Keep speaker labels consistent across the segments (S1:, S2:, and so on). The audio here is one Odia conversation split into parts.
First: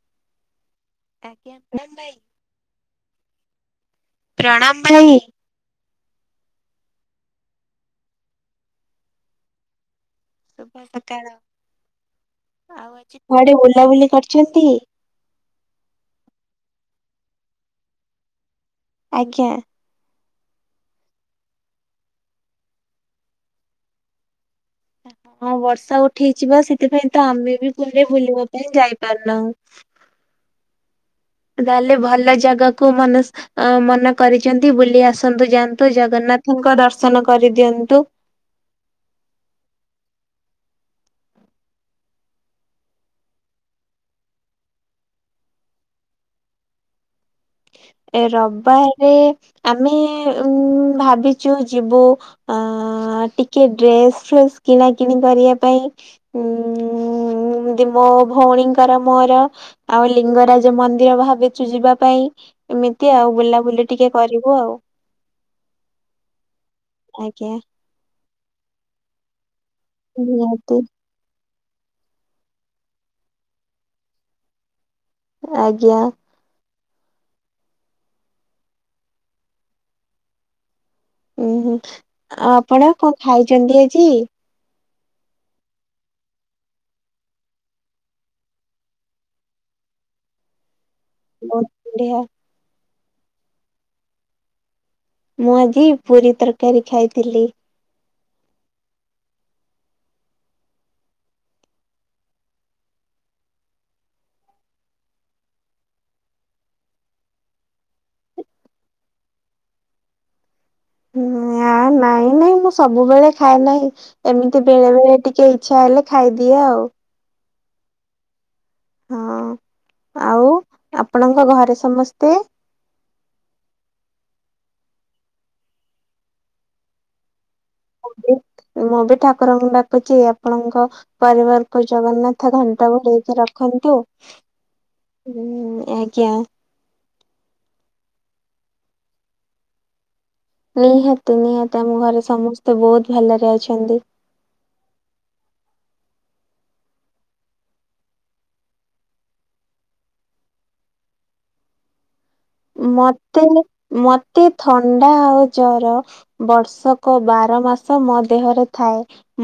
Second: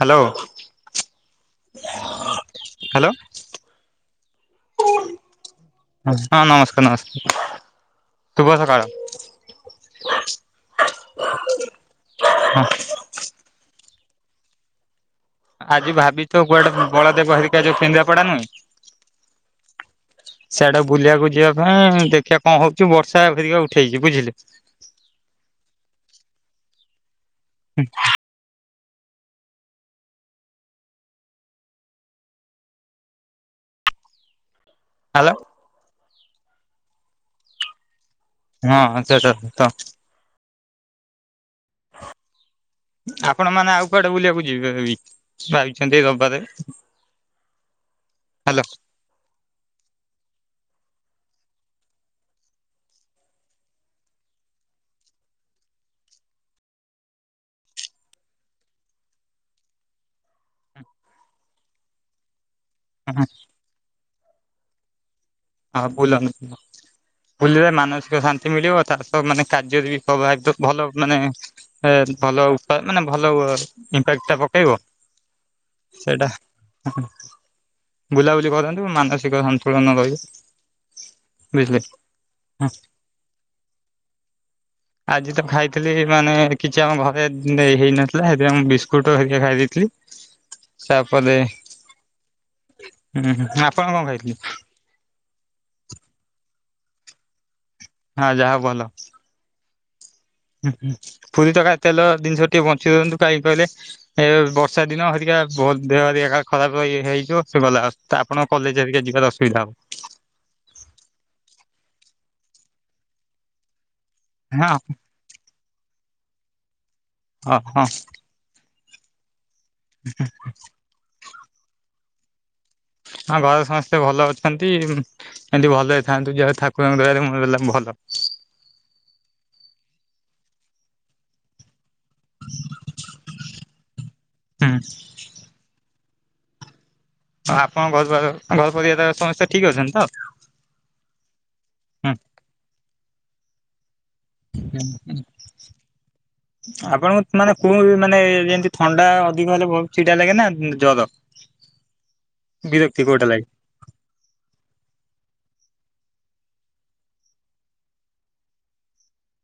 S1: ହ୍ୟାଲୋ
S2: [unintelligible] ଭାଇ
S1: ହ୍ୟାଲୋ
S2: ପ୍ରଣାମ ଭାଇ
S1: ହଁ ନମସ୍କାର ନମସ୍କାର ତୁଭ ସକାଳ
S2: ଶୁଭ ସକାଳ ଆଉ ଆଜିଆଡେ ବୁଲାବୁଲି କରିଛନ୍ତି?
S1: ଆଜି ଭାବିଛୁ କୁଆଡେ ବଳଦେବ ହରିକା ଯୋଉ ଫିନ୍ଧା ପଡା ନୁହଁ
S2: ଆଜ୍ଞା
S1: ସେଆଡା ବୁଲିବାକୁ ଯିବା ପାଇଁ ଦେଖିବା କଣ ହଉଛିୁ ବର୍ଷା ଫେରିକ ଉଠେଇଛି ବୁଝିଲେ
S2: ହଁ ବର୍ଷା ଉଠେଇଛି ବା ସେଥିପାଇଁ ତ ଆମେ ବି କୁଆଡେ ବୁଲିବା ପାଇଁ ଯାଇପାରୁନାହୁଁ ତାହେଲେ ଭଲ ଜାଗାକୁ ମନସ ମନ କରିଛନ୍ତି ବୁଲି
S1: ହ୍ୟାଲୋ
S2: ଆସନ୍ତୁ ଯାଆନ୍ତୁ ତୁ ଜଗନ୍ନାଥଙ୍କ ଦର୍ଶନ କରିଦିଅନ୍ତୁ।
S1: ହଁ ସେଟା ତ [inaudible] ଆପଣ ମାନେ ଆଉ କୁଆଡେ ବୁଲିବାକୁ ଯିବେ ଇ ପାଇଛନ୍ତି ଦବାରେ
S2: ଏ ରବାରେ ଆମେ ଉ ଭାବିଛୁ ଯିବୁ ଅ ଟିକେ ଡ୍ରେସ୍ ଫ୍ରେସ୍ କିଣା କିିଣି କରିବା ପାଇଁ ଉଁ ଏମତି ମୋ ଭଉଣୀଙ୍କର ମୋର ଆଉ ଲିଙ୍ଗରାଜ ମନ୍ଦିର ଭାବିଛୁ ଯିବା ପାଇଁ ଏମିତି ଆଉ
S1: ହଁ
S2: ବୁଲାବୁଲି ଟିକେ କରିବୁ ଆଉ
S1: ହଁ ବୁଲ ନି
S2: ଆଜ୍ଞା
S1: ବୁଲିଲେ ମାନସିକ ଶାନ୍ତି ମିଳିବ ଚାଷ ମାନେ କାର୍ଯ୍ୟରେ ବି ସ [unintelligible]
S2: ନିହାତି
S1: ଭଲ ମାନେ ଏ ଭଲ ଉପ ମାନେ ଭଲ ଇପ ଟା ପକେଇବ
S2: ଆଜ୍ଞା
S1: ସେଇଟା ହୁ ହୁ ବୁଲାବୁଲି କରନ୍ତୁ ମାନସିକ ସନ୍ତୁଳନ ରହିିବ
S2: ଉୁଁ ହୁଁ ଆଉ ଆପଣ କଣ ଖାଇଛନ୍ତି ଆଜି
S1: ଆଜି ତ ଖାଇଥିଲି ମାନେ କିଛି ଆମ ଘରେ ଉ ହେଇନଥିଲା ଏଥିପାଇଁ ମୁଁ ବିସ୍କୁଟ ହେରିକା ଖାଇ ଦେଇଥିଲି। ତାପରେ
S2: ବହୁତ ବଢିଆ
S1: ହୁଁ ହୁ ଆପଣ କଣ ଖାଇଥିଲେ?
S2: ମୁଁ ଆଜି ପୁରୀ ତରକାରୀ ଖାଇଥିଲି।
S1: ଆଉ ଯାହା ହଉ ଭଲ। ହୁଁ ହୁଁ ପୁରୀ ତରକାରୀ ତେଲ ଜିନିଷ ଟିକେ ବଞ୍ଚି ଦିଅନ୍ତୁ କାହିଁକି କହିଲେ ଏ ବର୍ଷା ଦିନ ହେରିକା ବହୁତ ଦେହ ହେରିକା ଖରାପ ହେଇଯିବ ଗଲା ତ ଆପଣ କଲେଜ ହେରିକା ଯିବାରେ ଅସୁବିଧା ହବ।
S2: ଆଉ ନାଇଁ ନାଇଁ ମୁଁ ସବୁବେଳେ ଖାଏ ନାହିଁ ଏମିତି
S1: ହଁ
S2: ବେଳେ ବେଳେ ଟିକେ ଇ ଇଛା ହେଲେ ଖାଇଦିଏ ଆଉ।
S1: ଅ ହଁ।
S2: ହଁ।
S1: ହେଁ।
S2: ଆଉ ଆପଣଙ୍କ ଘରେ ସମସ୍ତେ।
S1: ହଁ ଘରେ ସମସ୍ତେ ଭଲ ଅଛନ୍ତି ଏମତି ଭଲ ରେ ଥାନ୍ତୁ ଯହାହଉ ଠାକୁରଙ୍କ ଦୟାରୁ ଭଲ।
S2: ମୁଁ ମୁଁ ବି ଠାକୁରଙ୍କୁ ଡାକୁଛି ଆପଣଙ୍କ ପରିବାରକୁ ଜଗନ୍ନାଥ
S1: ହୁଁ
S2: ଉଁ ଆଜ୍ଞା।
S1: ହଁ ଆପଣଙ୍କ ଘରଦ୍ୱର ଘର ପରିବା ସମସ୍ତେ ଠିକ ଅଛନ୍ତି ତ।
S2: ନିହାତି ନିହାତି ଆମ ଘରେ
S1: ହୁଁ
S2: ସମସ୍ତେ ବହୁତ ଭଲରେ ଅଛନ୍ତି।
S1: ହୁଁ ହୁଁ। ଆପଣଙ୍କୁ ମାନେ କୁହ ମାନେ ଯେମିତି ଥଣ୍ଡା ଅଧିକ ହେଲେ ବହୁତ ଚିଡା ଲାଗେ ନା ଜର। [unintelligible] କୋଉଟା
S2: ମତେ
S1: ଲାଗେ
S2: ମତେ ଥଣ୍ଡା ଆଉ ଜର। ବର୍ଷକ ବାର ମାସ ମୋ ଦେହରେ ଥାଏ।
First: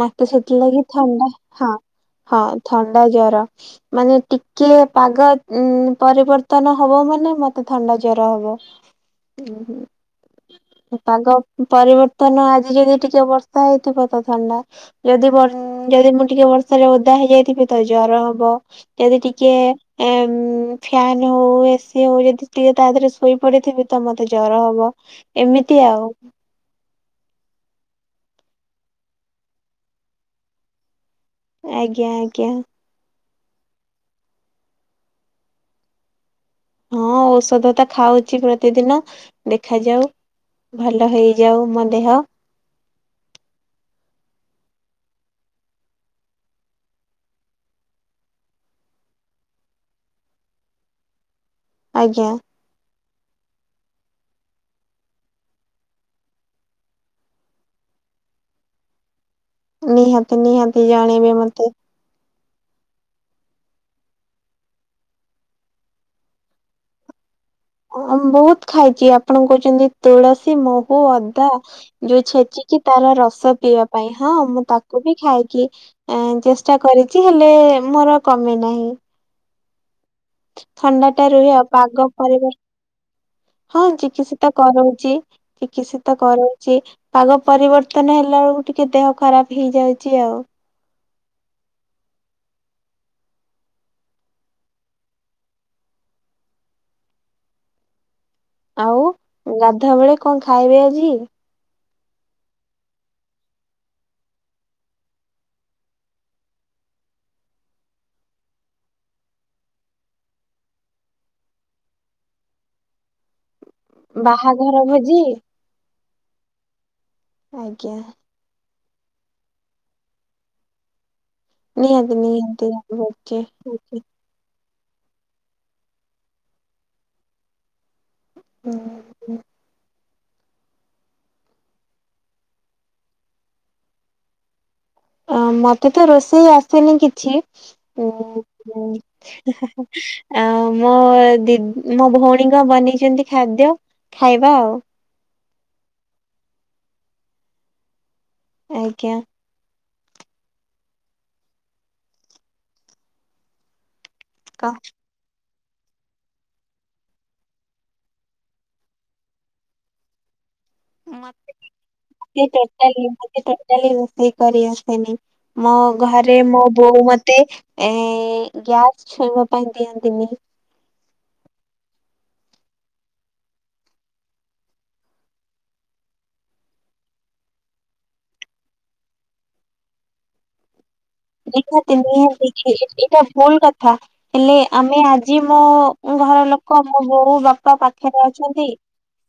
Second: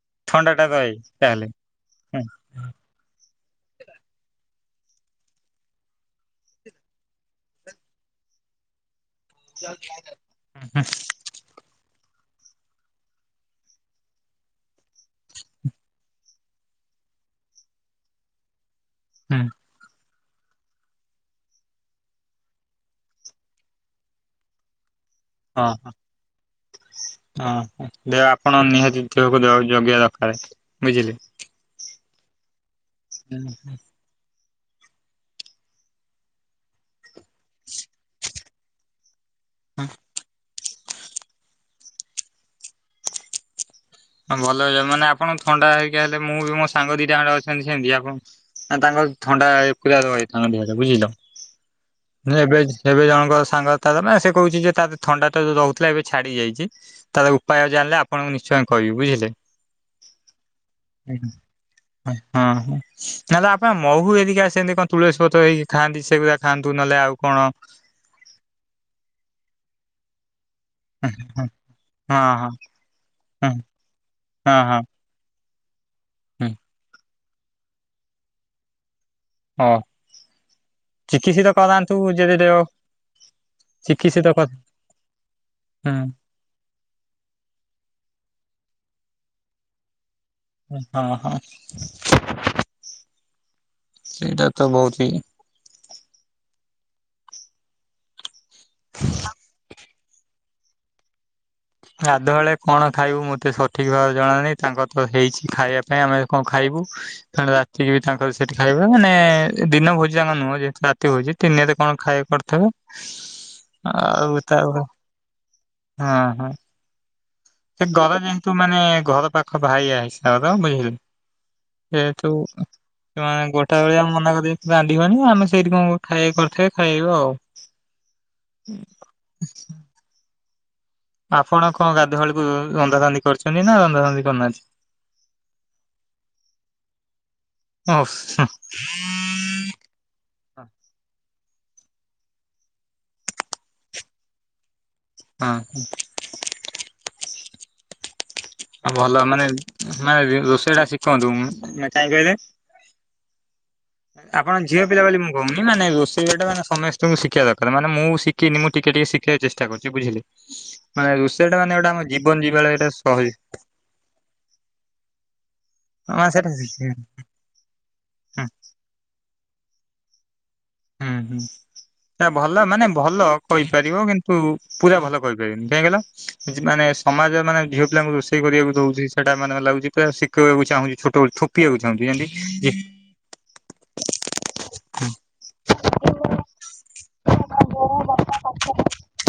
S2: ମତେ
S1: ଥଣ୍ଡା ଟା
S2: ସେଥିଲାଗି
S1: ରହେ
S2: ଥଣ୍ଡା
S1: ତାହେଲେ
S2: ହଁ
S1: ହୁଁ
S2: ହଁ ଥଣ୍ଡା ଜର। ମାନେ ଟିକେ ପାଗ ଉଁ ପରିବର୍ତ୍ତନ ହବ ମାନେ ମତେ ଥଣ୍ଡା ଜ ଜର ହବ ଉଁ ହୁଁ ତାଙ୍କ ପରିବର୍ତ୍ତନ ଆଜି ଯଦି ଟିକେ ବର୍ଷା ହେଇଥିବ ତ ଥଣ୍ଡା ଯଦି ଯଦି ଟିକେ ବର୍ଷାରେ ଓଦା ହେଇଯାଇଥିବେ ତ ଜର ହବ ଯଦି
S1: ହୁଁ
S2: ଟିକିଏ। ଏଁ ଉଁ ଫ୍ୟାନ୍ ହଉ ଏସିି ହଉ ଯଦି ଟିକେ ତା ଦେହରେ ଶୋଇ ପଡିଥିବି ତ ମତେ ଜର ହବ ଏମିତି
S1: ହଁ
S2: ଆଉ।
S1: ହଁ ଦେହ ଆପଣ ନିହାତି ଦେହକୁ ଜଗିବା ଦରକାର ବୁଝିଲେ।
S2: ଆଜ୍ଞା ଆଜ୍ଞା।
S1: ହୁଁ ହୁଁ।
S2: ହଁ ଔଷଧ ତ ଖାଉଛି ପ୍ରତିଦିନ ଦେଖାଯାଉ। ଭଲ ହେଇଯାଉ ମୋ ଦେହ।
S1: ହ ଭଲ ହେଇଯିବ ମାନେ ଆପଣ ଥଣ୍ଡା ହେଇକି ହେଲେ ମୁଁ ବି ମୋ ସାଙ୍ଗ ଦିଟା ଜାଙ୍କ ଅଛନ୍ତି ସେମିତି ଆପଣ ନା ତାଙ୍କର ଥଣ୍ଡା ପୁରା ରହିଛି ତାଙ୍କ ଦେହରେ ବୁଝିଲ
S2: ଆଜ୍ଞା
S1: ଏବେ ଏବେ ଜଣଙ୍କ ସାଙ୍ଗ ତ ମାନ ସେ କହୁଛି ଯେ ତା ଥଣ୍ଡାଟା ଯଉ ରହୁଥିଲା ଏବେ ଛାଡ଼ି ଯାଇଛି। ତାର ଉପାୟ ଜାଣିଲେ ଆପଣଙ୍କୁ ନିଶ୍ଚୟ କହିବି ବୁଝିଲେ।
S2: ନିହାତି ନିହାତି ଜାଣିବେ ମତେ।
S1: ହଁ ହଁ। ନହେଲେ ଆପଣ ମହୁ ହେରିକା ସେମିତି କଣ ତୁଳସୀ ପତ୍ର ହେଇି ଖାଆନ୍ତି ସେଇ ଗୁ୍ରାକ ଖାଆନ୍ତୁ ନହେଲେ ଆଉ କଣ।
S2: ହଁ ବହୁତ ଖାଇଛି ଆପଣ କହୁଛନ୍ତି ତୁଳସୀ ମହୁ
S1: ହଁ
S2: ଅଦା ଯୋଉ
S1: ହଁ
S2: ଛେଚିକି ତାର ରସ
S1: ହଁ
S2: ପିଇବା ପାଇଁ ହଁ ମୁଁ ତାକୁ ବି ଖାଇକି ଏଁ
S1: ହୁଁ
S2: ଚେଷ୍ଟା କରିଛି ହେଲେ ମୋର କମି ନାହିଁ।
S1: ହଁ।
S2: ଥଣ୍ଡା ଟା
S1: ଚିକିତ୍ସିତ
S2: ରୁହେ
S1: କରାନ୍ତୁ
S2: ପାଗ
S1: ଯଦି
S2: ପରିବ
S1: ଦେହ
S2: ହଁ ଚିକିତ୍ସିତ କରଉଛି
S1: ହୁଁ
S2: ଚିକିତ୍ସିତ କରୋ ଉଛି ପାଗ ପରିବର୍ତ୍ତନ ହେଲା ବେଳକୁ ଟିକେ ଦେହ ଖରାପ ହେଇଯାଉଛି ଆଉ।
S1: ହଁ ହଁ ସେଇଟା ତ ବହୁତ ହି।
S2: ଆଉ ଗାଧୁଆ ବେଳେ କଣ ଖାଇବେ ଆଜି।
S1: ଗାଧୁଆ ବେଳେ କଣ ଖାଇବୁ ମତେ ସଠିକ ଭାବରେ ଜଣାନହି ତାଙ୍କ ତ ହେଇଛି ଖାଇବା ପାଇଁ ଆମେ କଣ ଖାଇବୁ। କାର ରାତିକ ବି ତାଙ୍କର ସେଠି ଖାଇବା ମାନେ ଦିନ ଭୋଜି ଆମର ନୁହଁ ଯେହେତୁ ରାତି ଭୋଜି। ତିନିରେ କଣ ଖାଇବା କରିଥିବ? ଆଉ ତା
S2: ବାହାଘର
S1: ହଉ
S2: ଭୋଜି
S1: ହଁ ହଁ। ସେ
S2: ଆଜ୍ଞା
S1: ଗରେ ଯେନୁ ମାନେ ଘର ପାଖ ଭାଇ ଆସ ର ବୁଝିଲି।
S2: ନିହାତି
S1: ସେତୁ
S2: ନିହାତି
S1: ତ
S2: ଆଜ୍ଞା
S1: ଗୋଟା ଭଳିଆ ମନା କରି ରାନ୍ଧିବନି ଆମେ ସେଇଠି କଣ ଖାଇ କରିଥିବେ ଖାଇବା ଆଉ? ହୁଁ। ଆପଣ କଣ ଗାଧୁଆଳିକୁ ରନ୍ଧା ରନ୍ଧି କରିଛନ୍ତି ନା ରନ୍ଧା ରନ୍ଧି କରିନାହାନ୍ତି?
S2: ଅ ମତେ ତ ରୋଷେଇ ଆସିନି କିଛି
S1: ଓଃ
S2: ଉଁ ଉ। [unintelligible] ଆଉ ମୋ ଦିି ମୋ ଭଉଣୀଙ୍କ ବନେଇଛନ୍ତି ଖାଦ୍ୟ ଖାଇବା ଆଉ।
S1: ହଁ। ଆଉ
S2: ଆଜ୍ଞା
S1: ଭଲ ମାନେ ମାନେ ରୋଷେଇ ଟା ଶିଖନ୍ତୁ କାହିଁ କହିଲେ? ଆପଣ
S2: କ
S1: ଝିଅ ପିଲା ବୋଲି ମୁଁ ହଉନି ମାନେ ରୋଷେଇ ଗୋଟେ ମାନେ ସମସ୍ତଙ୍କୁ ଶିଖିବା ଦରକାର ମାନେ ମୁଁ ଶିଖିନି ମୁଁ ଟିକେ ଟିକେ ଶିଖିବା ଚେଷ୍ଟା କରୁଛି ବୁଝିଲେ। ମାନେ
S2: ମତେ
S1: ରୋଷେଇ ଟା ମାନେ ଗୋଟେ ଆମ ଜୀବନ ଯିବା ଳୟା ଟା ଶୈଳୀ।
S2: ତାହେଲେ ରୋଷେଇ କରି ଆସେନି। ମୋ
S1: ମାନେ
S2: ଘରେ
S1: ସେଟା
S2: ମୋ ବୋଉ ମତେ ଏ
S1: ହୁଁ
S2: ଗ୍ୟା ଛୁଇବା ପାଇଁ ଦିଅନ୍ତିନି।
S1: ହୁଁ ହୁଁ। ଏ ଭଲ ମାନେ ଭଲ କହିପାରିବ କିନ୍ତୁ ପୁରା ଭଲ କହିପାରିବିନି କାହିଁକିଲ? ମାନେ ସମାଜ ମାନେ ଝିଅ ପିଲାଙ୍କୁ ରୋଷେଇ କରିବାକୁ ଦଉଛି ସେଟା ମାନେ ଲାଗୁଛି ଶିଖେଇବାକୁ ଚାହୁଁଛି ଛୋ
S2: [unintelligible] ହେଲେ ଆମେ ଆଜି ମୋ ଘର ଲୋକ ମୋ ବୋଉ ବାପା ପାଖରେ ଅଛନ୍ତି।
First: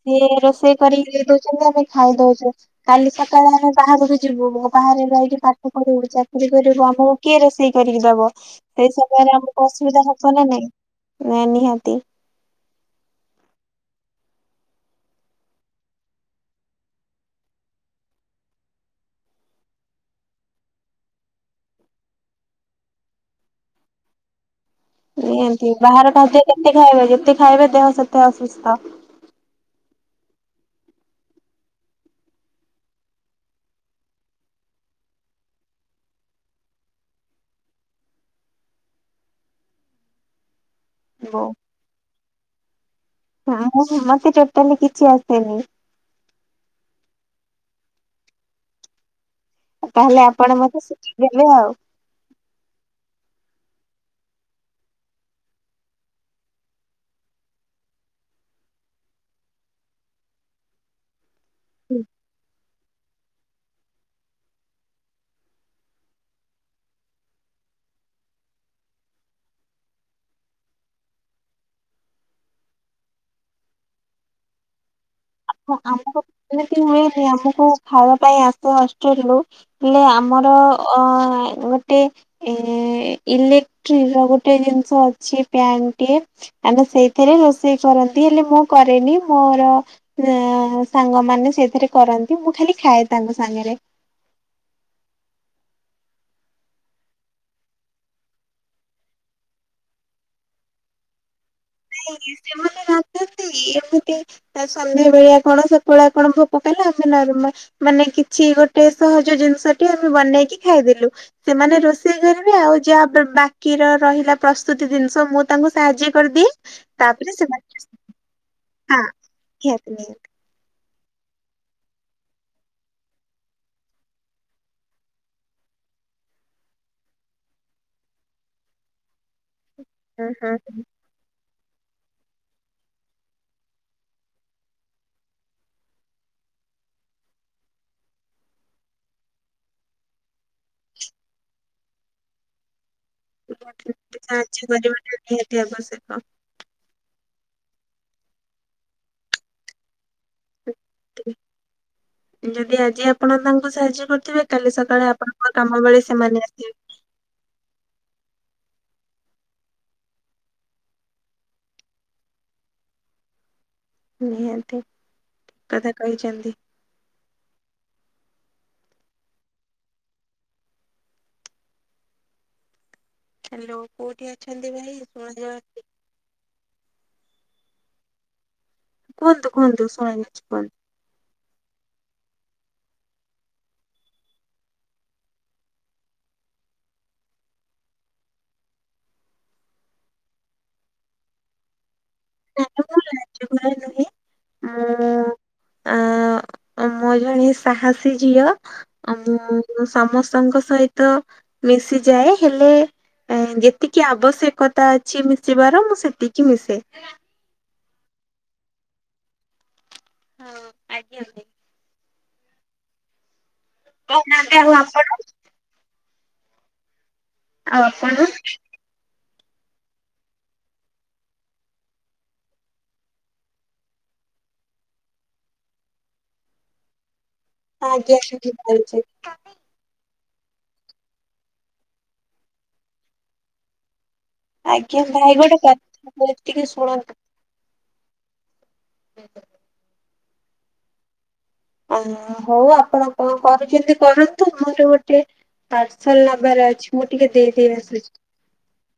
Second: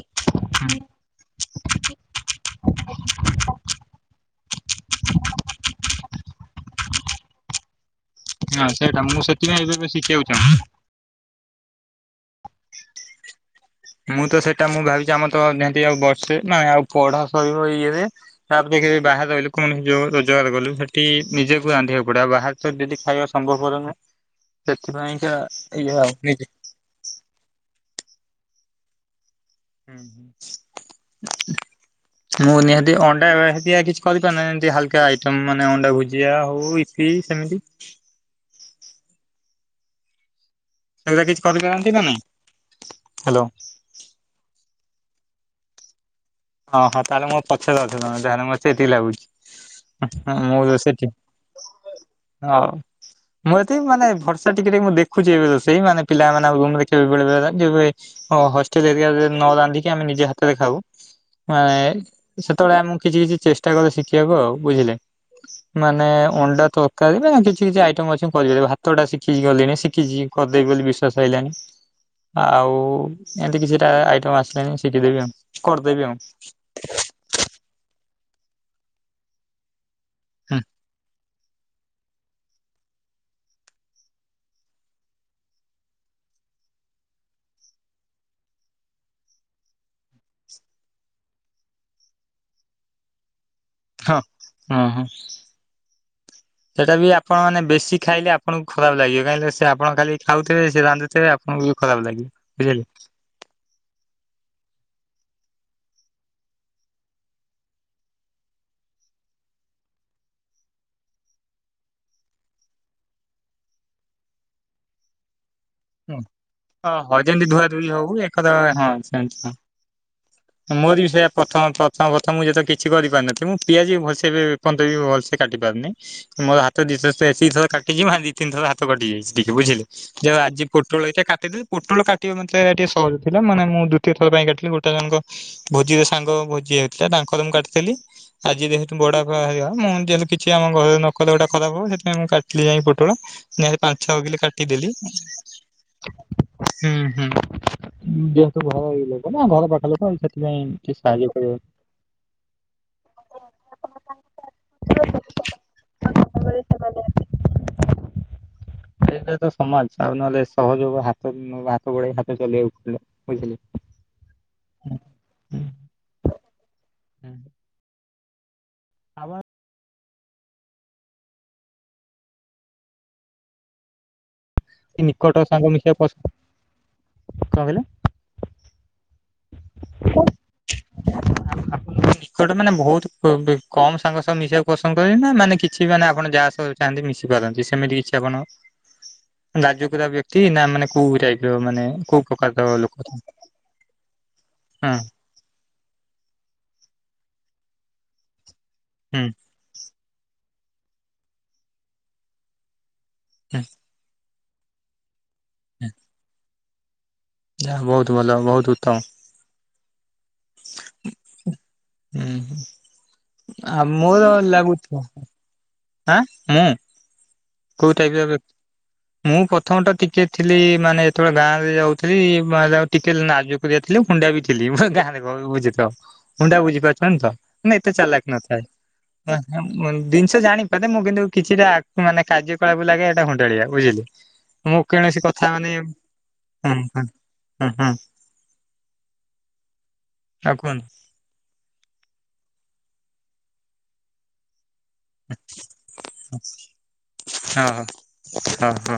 S2: ସିଏ ରୋଷେଇ କରିକି ଦେଇ ଦଉଛନ୍ତି ଆମେ ଖାଇ ଦଉଛୁ କାଲି ସକାଳେ ଆମେ ବାହାରକୁ ଯିବୁ ବାହାରେ ଯାଇକି ପାଠ ପଢିବୁ ଚାକିରି କରିବୁ ଆମ କିଏ ରୋଷେଇ କରିକି ଦବ
S1: ହଁ
S2: ସେଇ
S1: ସେଇଟା ମୁଁ
S2: ସମୟରେ
S1: ସେଥିପାଇଁ
S2: ଆମକୁ
S1: ଏବେ
S2: ଅସୁବିଧା
S1: ଶିଖିବାକୁ
S2: ହବ ନା ନାଇଁ ନିହାତି।
S1: ମୁଁ ତ ସେଇଟା ମୁଁ ଭାବିଛି ଆମର ତ ନିହାତି ଆଉ ବର୍ଷେ ନାଁ ଆଉ ପଢା ସରିବ ଇଏରେ। ତାପରେ ଦେଖିବି ବାହାରେ ରହିଲୁ କଣ ଯୋଉ ରୋଜାର ଗଲୁ ସେଠି ନିଜକୁ ରାନ୍ଧିବାକୁ ପଡିବ ବାହା ଯଦିଟି ଖାଇବା ସମ୍ଭବପର ନୁହ ସେଥିପାଇଁକା
S2: ନିହାତି
S1: ଇଏ
S2: ବାହାର
S1: ଆଉ
S2: ଖାଦ୍ୟ
S1: ନୁହେକି।
S2: କେତେ ଖାଇବେ ଯେତେ ଖାଇବେ ଦେହ ସେତେ ଅସୁସ୍ଥ।
S1: [inaudible] ମୁଁ ନିହାତି ଅଣ୍ଡାତିଆ କିଛି କରିପାରୁନାଁହାତୀ ଏମତି ହାଲକା ଆଇଟମ୍ ମାନେ ଅଣ୍ଡା ଭୁଜିଆ ହଉ ଇ କି ସେମିତି। ସେଉଗା
S2: ହବ।
S1: କିଛି କରିପାରନ୍ତି ନା ନାଇଁ। ହ୍ୟାଲୋ
S2: ମୁ ମତେ ଟୋଟାଲି କିଛି ଆସେନି।
S1: ହଁ ହଁ ତାହେଲେ ମୋ ପଛରେ ଅଛ ତମେ ତାହେଲେ ମତ ସେଠକି ଲାଗୁଛି।
S2: ତାହେଲେ ଆପଣ
S1: ମୁଁ
S2: ମତେ
S1: ସେଠି
S2: ଶିଖିଦେବେ ଆଉ।
S1: ହଉ। ମୁଁ ଏତେ ବି ମାନେ ଭର୍ଷା ଟିକେ ଟିକେ ମୁଁ ଦେଖୁଛି ଏବେ ରୋସେଇ ମାନେ ପିଲାମାନେ ରୁମଖବେ ବେଳେବେଳେ ଯେବେ ହଁ ହଷ୍ଟେଲ ଏରିଆରେ ନ ରାନ୍ଧିକି ଆମେ ନିଜେ ହାତରେ ଖାଉ। ମାନେ ସେତେବେଳେ ଆ ମୁକୁ କିଛି କିଛି ଚେଷ୍ଟା କଲେ ଶିଖିବାକୁ ଆଉ ବୁଝିଲେ। ମାନେ ଅଣ୍ଡା ତରକାରୀ ନା କିଛି କିଛି ଆଇଟମ ଅଛି କରିପାରିବେ ଭାତ ଟା ଶିଖି ଗଲିଣି ଶିଖିଛି। କରିଦେଇବି ବୋଲି ବିଶ୍ୱାସ ହେଇଲାନି। ଆଉ ଏମିତି କିଛିଟା ଆଇଟମ ଆସିଲେଣି ଶିଖିଦବି ଆଉ
S2: ହଁ,
S1: କରିଦେବି
S2: ଆମକୁ
S1: ଆଉ।
S2: ଏମିତି ହୁଏନି ଆମକୁ ଖାଇବା ପାଇଁ ଆସେ ଅଷ୍ଟଲୁ। ହେଲେ ଆମର
S1: ହୁଁ
S2: ଅ ଗୋଟେ ଏ ଇଲେକ୍ଟ୍ରି ର ଗୋଟେ ଜିନିଷ ଅଛି ପ୍ୟାଣ୍ ଟିଏ। ଆମେ ସେଇଥିରେ ରୋଷେଇ କରନ୍ତି ହେଲେ ମୁଁ କରେନି ମୋର ଅ ସାଙ୍ଗମାନେ ସେଥିରେ କରନ୍ତି ମୁଁ ଖାଲି ଖାଏ ତାଙ୍କ ସାଙ୍ଗରେ।
S1: ହଁ ହଁ ହଁ। ସେଟା ବି ଆପଣ ମାନେ ବେଶୀ ଖାଇଲେ ଆପଣଙ୍କୁ ଖରାପ ଲାଗିବ କାହିଁକି ସେ ଆପଣ ଖାଲି ଖାଉଥିବେ ସେ ରାନ୍ଧୁଥିବେ ଆପ ହଁ ବି ଖରାପ ଲାଗିବ
S2: ସେମାନେ
S1: ବୁଝିଲେ।
S2: ଏମିତି [inaudible] ସନ୍ଧ୍ୟା ବେଳିଆ କଣ ସକାଳେ କଣ ଭୋକ କଲେ [inaudible] ମାନେ କିଛି ଗୋଟେ ସହଜ ଜିନିଷଟି ଆମେ ବନେଇକି ଖାଇଦେଲୁ। ସେମାନେ ରୋଷେଇ କରିବେ ଆଉ ଯାହା ବା ବାକି ବାକି ର ରହିଲା ପ୍ରସ୍ତୁତି ଜିନିଷ ମୁଁ ତାଙ୍କୁ ସାହାଯ୍ୟ କରିଦିଏ।
S1: ଓ ହଉ
S2: ତାପରେ
S1: ଯେମିତି ଧୁଆ
S2: ସେମାନେ
S1: ଧୁଇ ହବ ଏକର ହଁ ସେମତି ହଁ।
S2: [inaudible]
S1: ମୋର ବି ସେୟା ପ୍ରଥମ ପ୍ରଥମ ପ୍ରଥମ ମୁ ଯେତ କିଛି କରିପାରିନଥିଲି ମୁଁ ପିଆଜ ବି ଭସେଇ ଏପର୍ଯ୍ୟନ୍ତ ବି ଭଲ ସେ କାଟି ପାରୁନି। ମୋର ହାତ ଦିଥ ଥର [inaudible] କାଟିକି ଦି ତିିନି ଥର ହାତ କଟି ଯାଇଛି ଟିକେ ବୁଝିଲେ।
S2: ହୁଁ
S1: ଯୋଉ
S2: ହୁଁ।
S1: ଆଜି ପୋଟଳ ଦିଟା କାଟିଦେ ପୋଟଲ କାଟିବା ମୋତେ ଟିକେ ସହଜ ଥିଲା ମାନେ ମୁଁ ଦ୍ୱିତୀୟଥର ପାଇଁ କାଟିଲି ଗୋଟେ ଜଣଙ୍କ ଭୋଜିରେ ସାଙ୍ଗ ଭୋଜି ହେଉଥିଲା ତାଙ୍କ ଘରେ ମୁଁ କାଟିଥିଲି। ଆଜି ଯେହେତୁ ବଡାପା ଆଇବ ମୁଁ ଯେହେତୁ କିଛି ଆମ ଘରେ ନକଲେ ଗୋଟା ଖରାପ ହବ ସେଥିପାଇଁ ମୁଁ କାଟିଲି ଯାଇ ପୋଟଳ ପୋଟଳ ଯାହା ହେଲେ ପାଞ୍ଚ ଛଅ କିଲୋ
S2: ସାହାଯ୍ୟ
S1: କାଟିଦେଲି।
S2: କରିବାଟା ନିହାତି ଆବଶ୍ୟକ।
S1: ହୁଁ ହୁଁ ଯେହେତୁ ଘର ହେଇ ଲୋକ ନା ଘର ପାଖ ଲୋକ [inaudible]
S2: ଯଦି ଆଜି ଆପଣ ତାଙ୍କୁ ସାହାଯ୍ୟ କରୁଥିବେ କାଲି ସକାଳେ ଆପଣଙ୍କ କାମ ବେଳେ ସେମାନେ ଆସିବେ।
S1: [inaudible] ଏଇଟା ତ ସମାଜ ଆଉ ନହେଲେ ସହଯୋଗ ହାତ ହାତ ବଢେଇ ହାତ ଚଲେଇବାକୁ ପଡିବ। ବୁଝିଲି।
S2: ନିହାତି କଥା କହିଛନ୍ତି।
S1: [inaudible] ଆବାର
S2: ହ୍ୟାଲୋ କୋଉଠି ଅ
S1: ନିକଟ ସାଙ୍ଗ ମିଶ ପ କଣ କହିଲେ
S2: କୁହନ୍ତୁ କୁହନ୍ତୁ ଶୁଣା ଯାଉଚି କୁହନ୍ତୁ।
S1: [inaudible] ଗୋଟେ ମାନେ ବହୁତ କମ ସାଙ୍ଗସହ ମିଶିବାକୁ ପସନ୍ଦ କରିବେ ନା ମାନେ କିଛି ମାନେ ଆପଣ ଯାହା ସହ ଚାହାନ୍ତି ମିଶି ପାରନ୍ତି ସେମିତି କିଛି ଆପଣ ଲାଜକୁରା ବ୍ୟକ୍ତି ନା ମାନେ କୋଉ ଟାଇପ ର ମାନେ କୋଉ ପ୍ରକାରର
S2: ନାଇଁ
S1: ଲୋକ ତମେ।
S2: [inaudible] ମୋ ଜଣେ ସାହସୀ ଝିଅ
S1: ହୁଁ
S2: ଆଉ ମୁଁ ମୁଁ ସମସ୍ତଙ୍କ ସହିତ ମିଶିଯାଏ ହେଲେ
S1: ହୁଁ
S2: ଯେ ତିକି ଆବଶ୍ୟକତା ଅଛି ମିଶିବାର ମୁଁ ସେତିକି ମିଶେ।
S1: ଯାହା ହୋଉ ବହୁତ ଭଲ ବହୁତ ଉତ୍ତମ।
S2: ହଁ ଆଜ୍ଞା।
S1: ହୁଁ ଆ ମୋର
S2: କହୁନାହାନ୍ତି ଆଉ
S1: ଲାଗୁଥିବ
S2: ଆପଣ
S1: ଆଃ ମୁଁ
S2: ଆଉ
S1: କୋଉ
S2: ଆପଣ?
S1: ଟାଇପର ବେ ମୁଁ ପ୍ରଥମତଃ ଟିକେ ଥିଲି ମାନେ ଯେତେବେଳେ ଗାଁରେ ଯାଉଥିଲି ଟିକେ ଲାଜକୁ କୁରା ବି ଥିଲି ହୁଣ୍ଡା ବି ଥିଲି ମାନେ ଗାଁରେ କହିଲି ବୁଝୁଥ ହୁଣ୍ଡା ବୁଝିପାରୁଛନ୍ତି ତ। ମାନେ ଏତେ
S2: ଆଜ୍ଞା
S1: ଚାଲାକ ନଥାଏ
S2: ଶୁଣିପାରୁଛି
S1: ମାନେ ଜିନିଷ ଜାଣିପାରେ ମୁଁ କିନ୍ତୁ କିଛିଟା ଆଃ ମାନେ କାର୍ଯ୍ୟ କଳାପରୁ ଲାଗେ ଏଇଟା ହୁଣ୍ଡାଳିଆ ବୁଝିଲେ। ମୁଁ
S2: ଆଜ୍ଞା
S1: କିଣସି
S2: ଭାଇ
S1: କଥା
S2: ଗୋଟେ
S1: ମାନେ
S2: କଥା ଟିକେ
S1: ହଁ ହଁ।
S2: ଶୁଣନ୍ତୁ।
S1: ହୁଁ ହୁଁ ଆଉ କୁହନ୍ତୁ।
S2: ଉଁ ହଉ ଆପଣ କଣ କରୁଛନ୍ତି କରନ୍ତୁ ମୋର ଗୋଟ ଟେ ପାର୍ସଲ ନବାର ଅଛି ମୁଁ ଟିକେ ଦେଇଦେଇ
S1: ହଁ ହଁ
S2: ଆସୁଛି।
S1: ହଁ ହଁ।